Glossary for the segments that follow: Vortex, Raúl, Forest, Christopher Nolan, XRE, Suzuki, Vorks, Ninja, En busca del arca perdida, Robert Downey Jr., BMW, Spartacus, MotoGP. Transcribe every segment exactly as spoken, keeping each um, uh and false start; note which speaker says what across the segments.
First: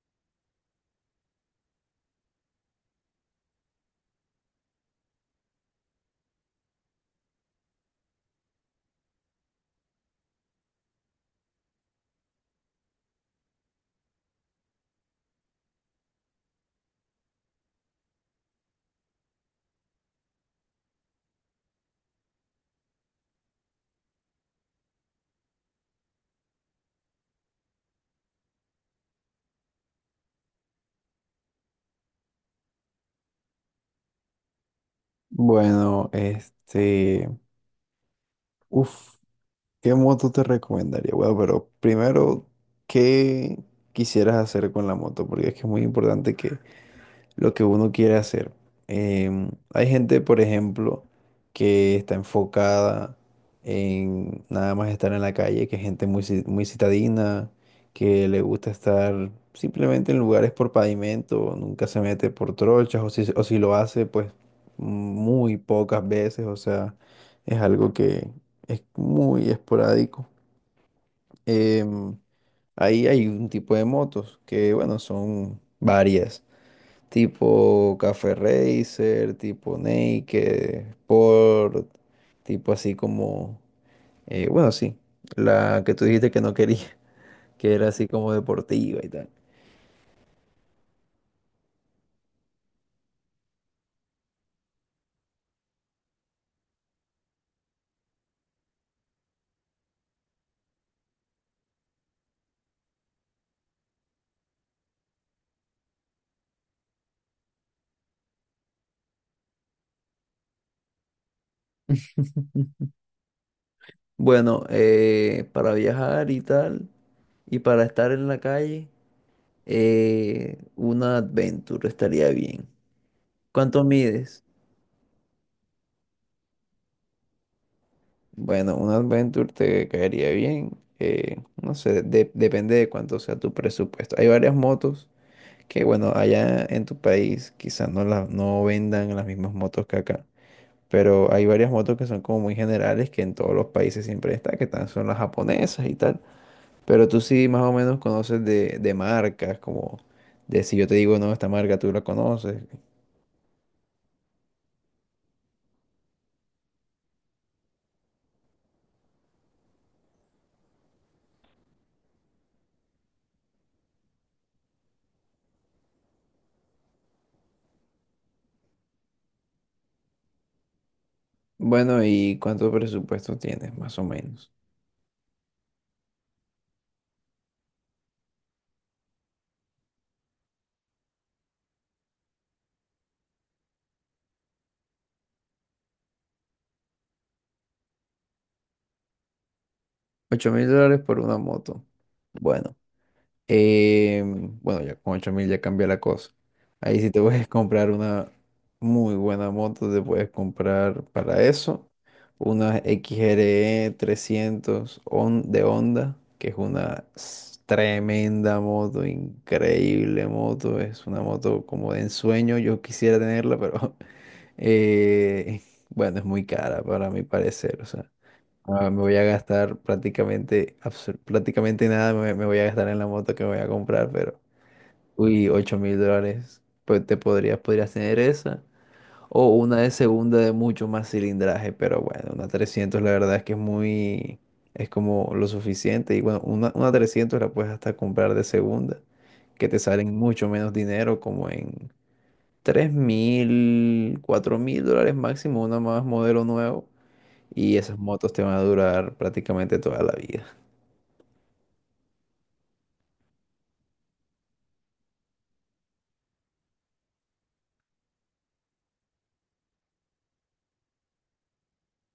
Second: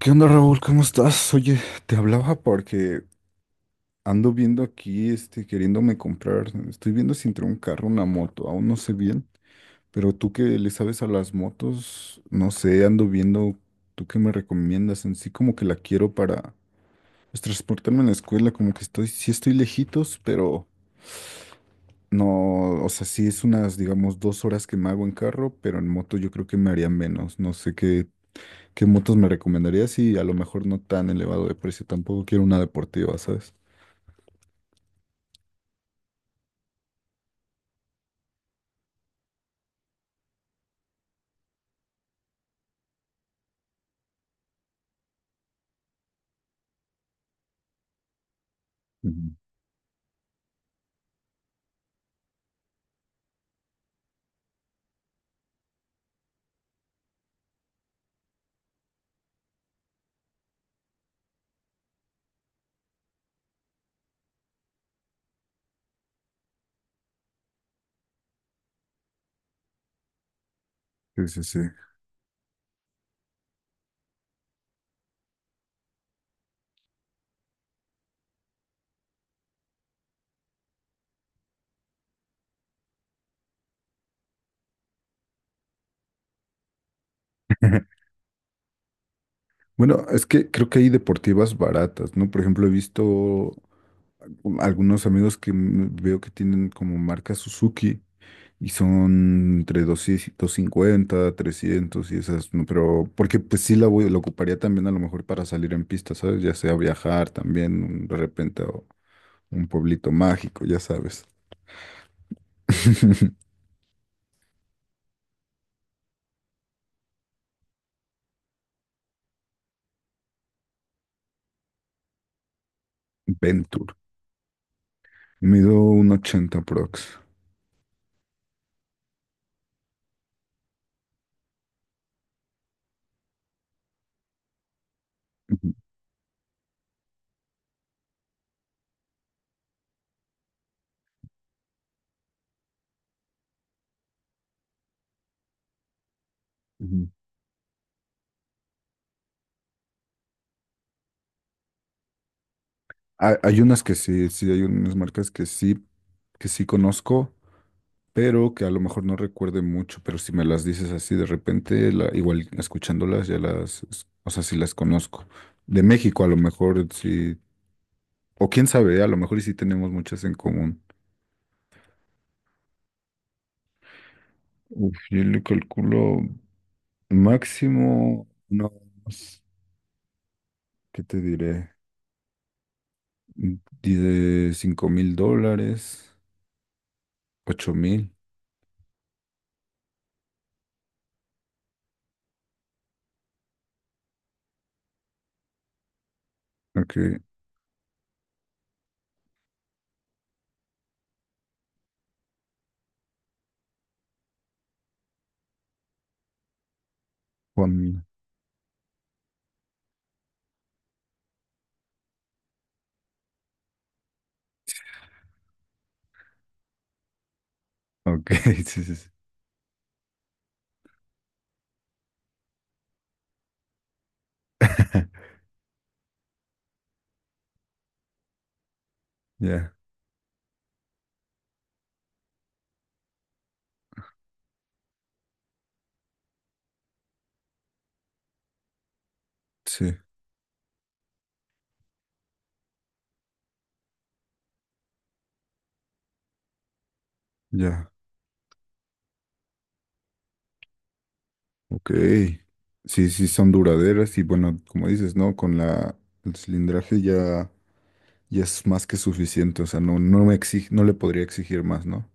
Speaker 1: ¿Qué onda, Raúl? ¿Cómo estás? Oye, te hablaba porque ando viendo aquí, este, queriéndome comprar. Estoy viendo si entre un carro, una moto, aún no sé bien, pero tú que le sabes a las motos, no sé, ando viendo, ¿tú qué me recomiendas? En sí como que la quiero para pues, transportarme a la escuela, como que estoy, sí estoy lejitos, pero no, o sea, sí es unas, digamos, dos horas que me hago en carro, pero en moto yo creo que me haría menos. No sé qué. ¿Qué motos me recomendarías? Y a lo mejor no tan elevado de precio. Tampoco quiero una deportiva, ¿sabes?
Speaker 2: Bueno, este, uf, ¿qué moto te recomendaría? Bueno, pero primero, ¿qué quisieras hacer con la moto? Porque es que es muy importante que lo que uno quiere hacer.
Speaker 1: Ujú.
Speaker 2: Em, hay gente, por ejemplo, que está enfocada en nada más estar en la calle, que es gente muy, ci- muy citadina, que le gusta estar simplemente en lugares por pavimento, nunca se mete por trochas, o si, o si lo hace, pues muy pocas veces, o sea, es algo que es muy esporádico.
Speaker 1: Sí, sí, sí.
Speaker 2: Em, Ahí hay un tipo de motos que, bueno, son varias tipo Café Racer, tipo Naked, Sport, tipo así como, eh, bueno, sí, la que tú dijiste que no quería, que era así como deportiva y tal.
Speaker 1: Bueno, es que creo que hay deportivas baratas, ¿no? Por ejemplo, he visto algunos amigos que m- veo que tienen como marca Suzuki y son entre doscientos cincuenta trescientos y esas, ¿no?, pero porque pues sí la voy, la ocuparía también a lo mejor para salir en pista, ¿sabes? Ya sea viajar también de repente a un pueblito mágico, ya sabes.
Speaker 2: Bueno, eh, para viajar y tal, y para estar en la calle, eh, una Adventure estaría bien. ¿Cuánto
Speaker 1: Venture.
Speaker 2: mides?
Speaker 1: Mido uno ochenta prox.
Speaker 2: Bueno, una Adventure te caería bien. Eh, no sé, de- depende de cuánto sea tu presupuesto. Hay varias motos
Speaker 1: Ujú,
Speaker 2: que bueno, allá en tu país quizás no, la- no vendan las mismas motos que acá, pero hay varias motos que son como muy generales que en todos los países siempre está, que tan- son las japonesas y tal, pero
Speaker 1: ujú.
Speaker 2: tú sí más o menos conoces de, de marcas, como de si yo te digo no, esta marca tú la conoces.
Speaker 1: Hay, hay unas que sí, sí, hay unas marcas que sí, que sí conozco, pero que a lo mejor no recuerde mucho, pero si me las dices así de repente, la- igual escuchándolas ya las, es- o sea, sí las conozco. De México a lo mejor sí, o quién sabe, a lo mejor y sí tenemos muchas en común.
Speaker 2: Bueno, ¿y cuánto presupuesto tienes más o menos?
Speaker 1: Uf, yo le calculo máximo unos, ¿qué te diré? Mm, di De cinco mil dólares, ocho mil.
Speaker 2: Ocho mil dólares por una moto. Bueno. Eh, bueno, ya con ocho mil ya cambia la cosa. Ahí si te puedes comprar una muy buena moto, te puedes comprar para eso una X R E trescientos Hon- de Honda, que es una s-
Speaker 1: Juan.
Speaker 2: tremenda moto, increíble moto. Es una moto como de ensueño, yo quisiera tenerla, pero eh, bueno, es muy cara para mi parecer. O sea,
Speaker 1: Ok, sí,
Speaker 2: ah,
Speaker 1: sí,
Speaker 2: me
Speaker 1: sí.
Speaker 2: voy a gastar prácticamente, absol- prácticamente nada me, me voy a gastar en la moto que me voy a comprar, pero, uy, ocho mil dólares, pues te podrías, podrías tener esa, o
Speaker 1: Ya,
Speaker 2: una de segunda de mucho más cilindraje, pero bueno, una trescientos la verdad es que es muy, es como lo suficiente, y bueno, una, una trescientos la puedes hasta comprar de segunda, que te
Speaker 1: sí,
Speaker 2: salen mucho menos dinero, como en tres mil, cuatro mil dólares máximo, una más modelo nuevo y
Speaker 1: ya.
Speaker 2: esas motos te van a durar prácticamente toda la vida.
Speaker 1: Ok. Sí, sí, son duraderas y bueno, como dices, ¿no? Con la, el cilindraje ya, ya es más que suficiente. O sea, no, no me exige, no le podría exigir más, ¿no?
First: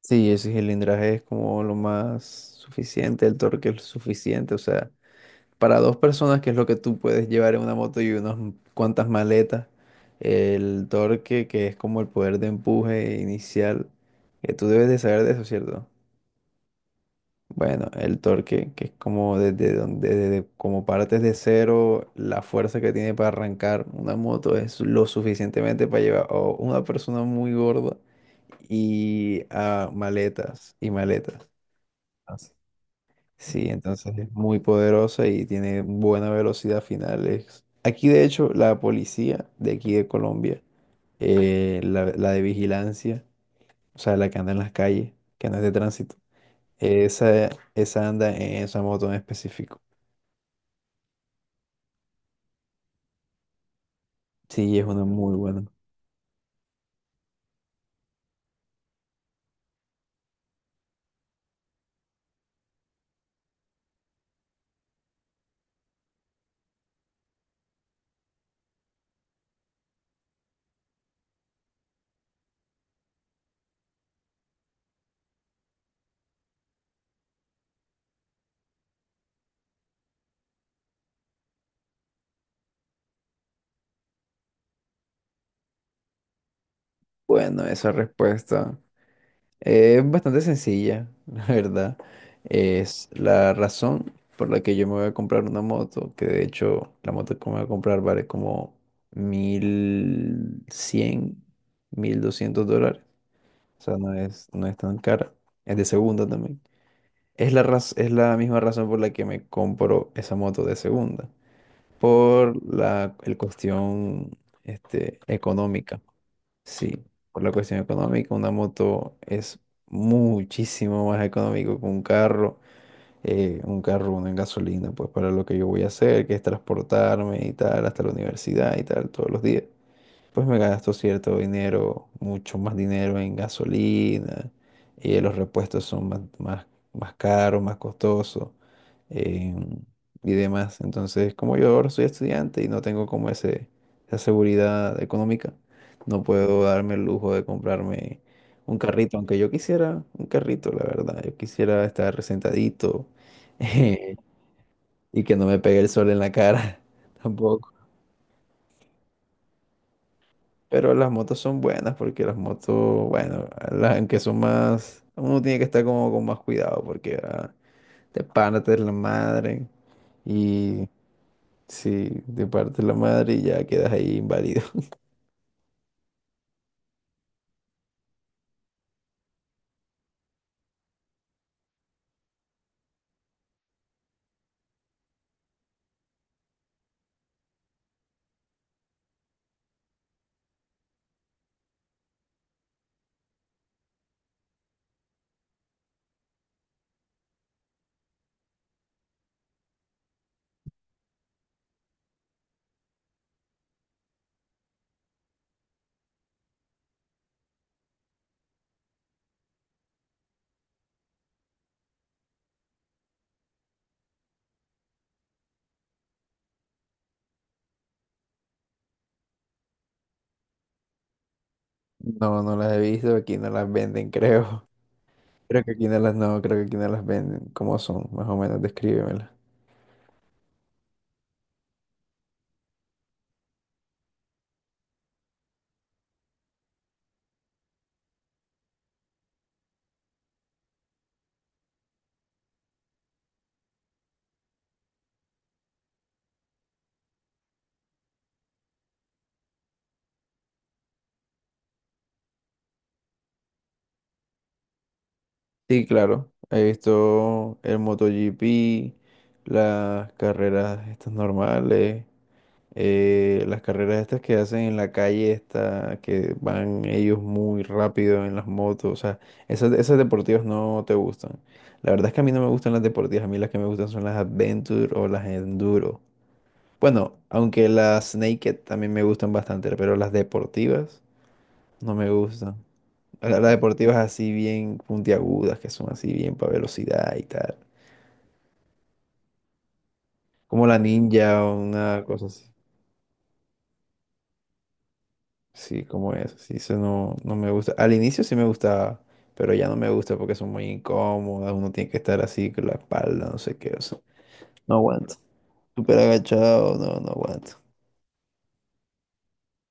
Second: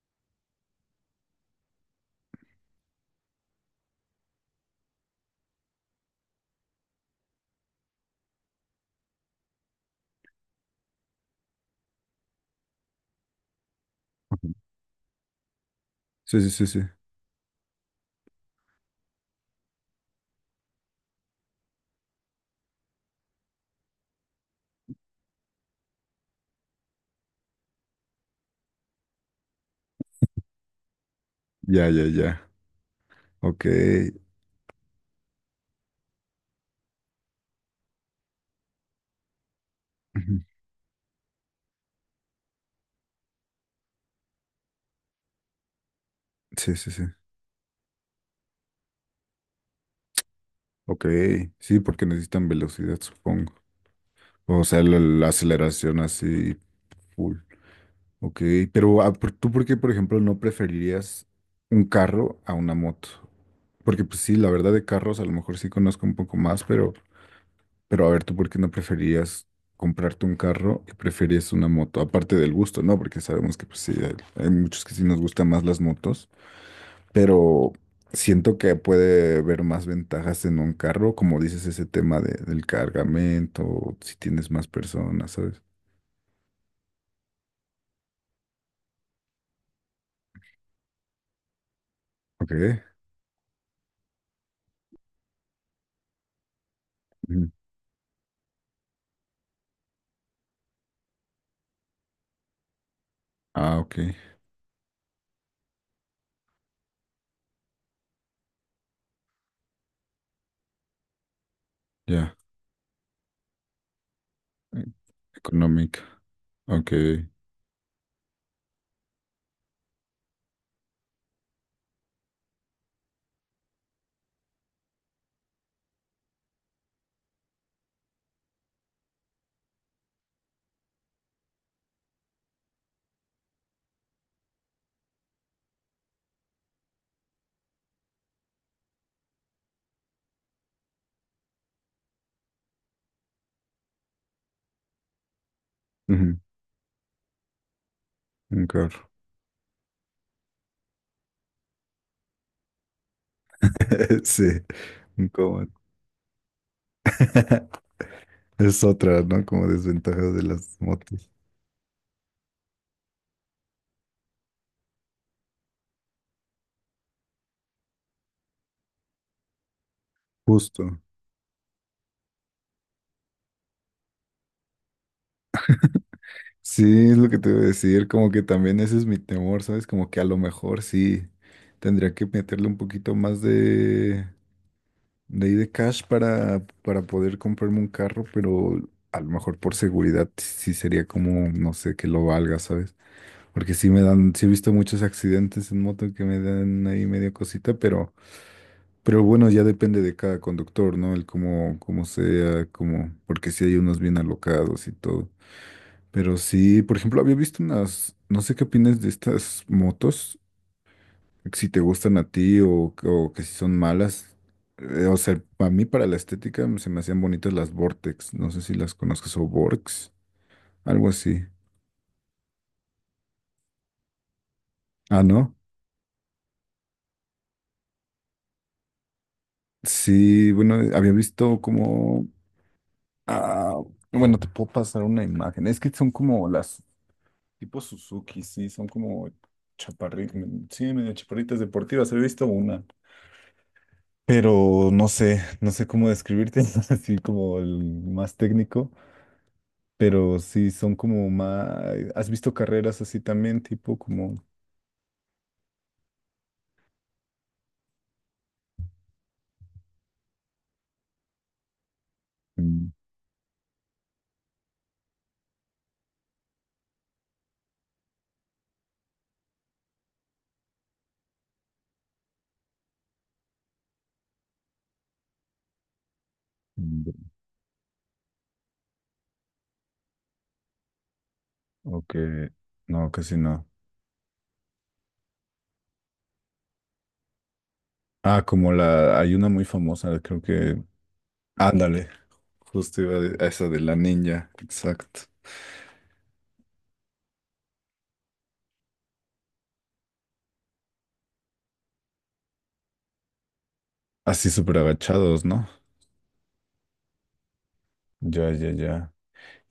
Speaker 2: Sí, ese cilindraje es como lo más suficiente, el torque es suficiente. O sea, para dos personas, que es lo que tú puedes llevar en una moto y unas cuantas maletas, el torque, que es como el poder de empuje inicial, que tú debes de saber de eso, ¿cierto?
Speaker 1: Sí, sí, sí, sí.
Speaker 2: Bueno, el torque, que es como desde donde, desde como partes de cero, la fuerza que tiene para arrancar una moto es lo suficientemente para llevar a una persona muy gorda y a maletas y maletas.
Speaker 1: Ya, ya, ya.
Speaker 2: Así.
Speaker 1: Ok.
Speaker 2: Sí, entonces es muy poderosa y tiene buena velocidad final. es- Aquí, de hecho, la policía de aquí de
Speaker 1: Ujú.
Speaker 2: Colombia, eh, la, la de vigilancia, o sea, la que anda en las calles, que no es de tránsito,
Speaker 1: Sí, sí, sí.
Speaker 2: esa, esa anda en esa moto en específico.
Speaker 1: Ok. Sí, porque necesitan velocidad, supongo. O
Speaker 2: Sí,
Speaker 1: sea,
Speaker 2: es
Speaker 1: la,
Speaker 2: una
Speaker 1: la
Speaker 2: muy buena.
Speaker 1: aceleración así full. Ok, pero ah, por- ¿tú por qué, por ejemplo, no preferirías un carro a una moto? Porque pues sí, la verdad de carros a lo mejor sí conozco un poco más, pero, pero a ver, ¿tú por qué no preferirías comprarte un carro y prefieres una moto? Aparte del gusto, ¿no? Porque sabemos que pues sí, hay, hay muchos que sí nos gustan más las motos, pero siento que puede haber más ventajas en un carro, como dices, ese tema de- del cargamento, si tienes más personas, ¿sabes?
Speaker 2: Bueno, esa respuesta. Eh, Es bastante sencilla, la verdad.
Speaker 1: Ok.
Speaker 2: Es la razón por la que yo me voy a comprar una moto, que de hecho la moto que
Speaker 1: Ujú.
Speaker 2: me voy a comprar vale como mil cien mil doscientos dólares.
Speaker 1: Ah,
Speaker 2: O
Speaker 1: ok,
Speaker 2: sea, no es, no es tan cara. Es de segunda también. Es la raz- es la misma razón por la que me compro esa moto de segunda.
Speaker 1: ya.
Speaker 2: Por la el cuestión este,
Speaker 1: Económica.
Speaker 2: económica.
Speaker 1: Ok.
Speaker 2: Sí, por la cuestión económica, una moto es muchísimo más económico que un carro. Eh, un carro, uno en gasolina, pues para lo que yo voy a hacer, que es transportarme y tal, hasta la universidad y tal, todos los días pues me gasto cierto dinero, mucho más dinero en gasolina, y los repuestos son más, más, más caros, más costosos em, y demás. Entonces, como yo ahora soy estudiante y no tengo como ese, esa seguridad económica, no
Speaker 1: Ujú.
Speaker 2: puedo darme el lujo de comprarme
Speaker 1: Un
Speaker 2: un
Speaker 1: carro.
Speaker 2: carrito, aunque yo quisiera un carrito, la verdad. Yo quisiera estar sentadito
Speaker 1: Sí,
Speaker 2: y
Speaker 1: un
Speaker 2: que no me pegue
Speaker 1: cómodo.
Speaker 2: el sol en la cara tampoco.
Speaker 1: Es otra, ¿no? Como desventaja de las
Speaker 2: Pero las
Speaker 1: motos.
Speaker 2: motos son buenas porque las motos, bueno, las que son más, uno tiene que estar como con más cuidado porque ah, te partes la madre y
Speaker 1: Justo.
Speaker 2: si te partes la madre y ya quedas ahí inválido.
Speaker 1: Sí, es lo que te iba a decir. Como que también ese es mi temor, ¿sabes? Como que a lo mejor sí tendría que meterle un poquito más de, de ahí de cash para, para poder comprarme un carro, pero a lo mejor por seguridad sí sería como, no sé, que lo valga, ¿sabes? Porque sí me dan, sí he visto muchos accidentes en moto que me dan ahí medio cosita, pero, pero bueno, ya depende de cada conductor, ¿no? El cómo, cómo sea, cómo, porque sí hay unos bien alocados y todo. Pero sí, por ejemplo, había visto unas, no sé qué opinas de estas motos, si te gustan a ti o, o que si son malas. Eh, o sea, a mí para la estética se me hacían bonitas las Vortex, no sé si las conozcas o Vorks, algo así.
Speaker 2: No, no las he visto, aquí no las venden, creo.
Speaker 1: Ah, ¿no?
Speaker 2: Creo que aquí no las, no, creo que aquí no las venden. ¿Cómo son? Más o menos, descríbemelas.
Speaker 1: Sí, bueno, había visto como. Ah, bueno, te puedo pasar una imagen. Es que son como las tipo Suzuki, sí, son como chaparritas, sí, medio chaparritas deportivas. He visto una, pero no sé, no sé cómo describirte, así como el más técnico, pero sí son como más. ¿Has visto carreras así también, tipo como?
Speaker 2: Sí, claro, he visto el MotoGP, las carreras estas normales,
Speaker 1: Mm,
Speaker 2: eh, las carreras estas que hacen en la calle, esta, que van ellos muy rápido en las motos, o sea, esas, esas deportivas no te gustan. La verdad es que a mí no me gustan las deportivas, a mí las que me gustan son las Adventure o las Enduro.
Speaker 1: mm.
Speaker 2: Bueno, aunque las Naked también me gustan bastante, pero las deportivas no me
Speaker 1: Ok,
Speaker 2: gustan.
Speaker 1: no, casi
Speaker 2: La- Las
Speaker 1: no.
Speaker 2: deportivas así bien puntiagudas, que son así bien para velocidad y tal.
Speaker 1: Ah, como la, hay una muy famosa, creo
Speaker 2: Como la
Speaker 1: que.
Speaker 2: Ninja o una
Speaker 1: Ándale,
Speaker 2: cosa así.
Speaker 1: justo iba a a esa de la ninja, exacto.
Speaker 2: Sí, como eso. Sí, eso no, no me gusta. Al inicio sí me gustaba, pero ya no me gusta porque son muy incómodas. Uno tiene que estar así con la espalda, no sé qué. O sea,
Speaker 1: Así
Speaker 2: no
Speaker 1: súper
Speaker 2: aguanto.
Speaker 1: agachados, ¿no?
Speaker 2: Súper agachado, no, no aguanto.
Speaker 1: Ya, ya, ya.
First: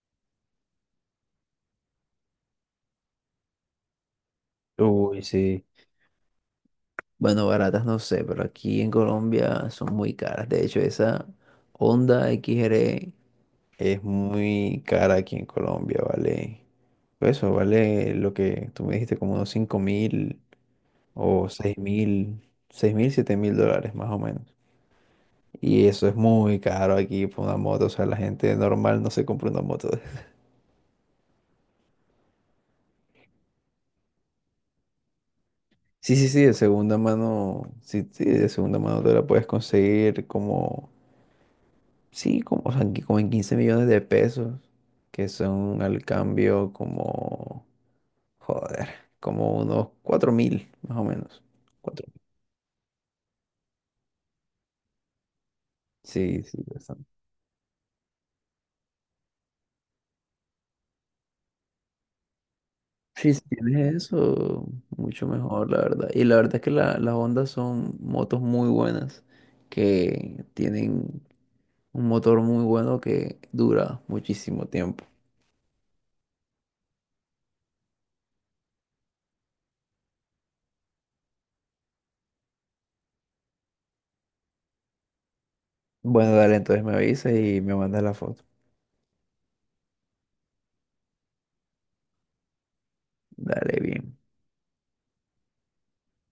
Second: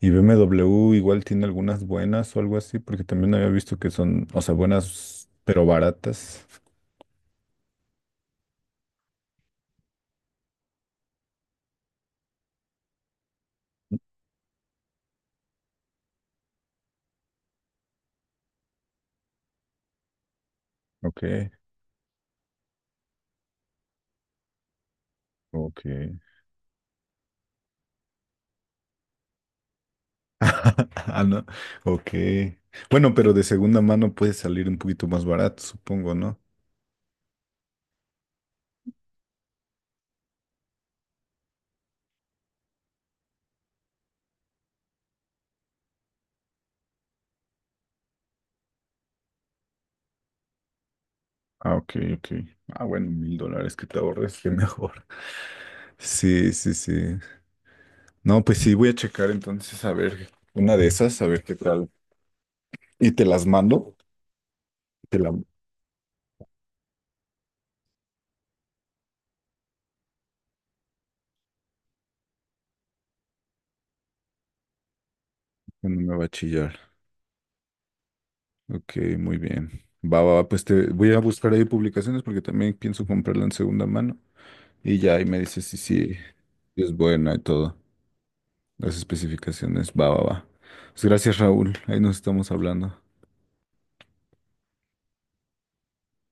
Speaker 1: Y B M W igual tiene algunas buenas o algo así, porque también había visto que son, o sea,
Speaker 2: Uy,
Speaker 1: buenas, pero
Speaker 2: sí.
Speaker 1: baratas.
Speaker 2: Bueno, baratas no sé, pero aquí en Colombia son muy caras. De hecho, esa Honda X R es muy cara aquí en Colombia, vale. Pues eso, vale lo que tú me dijiste, como unos cinco mil
Speaker 1: Ok,
Speaker 2: o seis mil, seis mil, siete mil dólares más o menos.
Speaker 1: ok.
Speaker 2: Y eso es muy caro aquí por una moto. O sea, la gente normal no se compra una moto.
Speaker 1: Ah, no. Ok. Bueno, pero de segunda mano puede salir un poquito más barato, supongo,
Speaker 2: Sí, sí,
Speaker 1: ¿no?
Speaker 2: sí, de segunda mano. Sí, sí, de segunda mano te la puedes conseguir como. Sí, como, o sea, en qui- como en quince millones de pesos. Que son al cambio como. Joder, como unos cuatro mil, más o menos.
Speaker 1: Ah, ok,
Speaker 2: Cuatro mil.
Speaker 1: ok. Ah, bueno, mil dólares que te ahorres, qué mejor.
Speaker 2: Sí,
Speaker 1: Sí,
Speaker 2: sí,
Speaker 1: sí,
Speaker 2: bastante.
Speaker 1: sí. No, pues sí, voy a checar entonces a ver una de esas, a ver qué tal. Y te
Speaker 2: Sí, si
Speaker 1: las
Speaker 2: tienes
Speaker 1: mando.
Speaker 2: eso,
Speaker 1: Te
Speaker 2: mucho
Speaker 1: la-.
Speaker 2: mejor, la verdad. Y la verdad es que la- las Hondas son motos muy buenas que tienen. Un motor muy bueno que dura muchísimo tiempo.
Speaker 1: Cuando me va a chillar. Ok, muy bien. Va, va, va, pues te voy a buscar ahí publicaciones porque también pienso comprarla en segunda mano. Y ya ahí me dices si sí,
Speaker 2: Bueno, dale, entonces me
Speaker 1: es
Speaker 2: avisas
Speaker 1: buena y
Speaker 2: y me
Speaker 1: todo.
Speaker 2: mandas la foto.
Speaker 1: Las especificaciones. Va, va, va. Pues gracias, Raúl. Ahí nos estamos hablando.
Speaker 2: Dale, bien.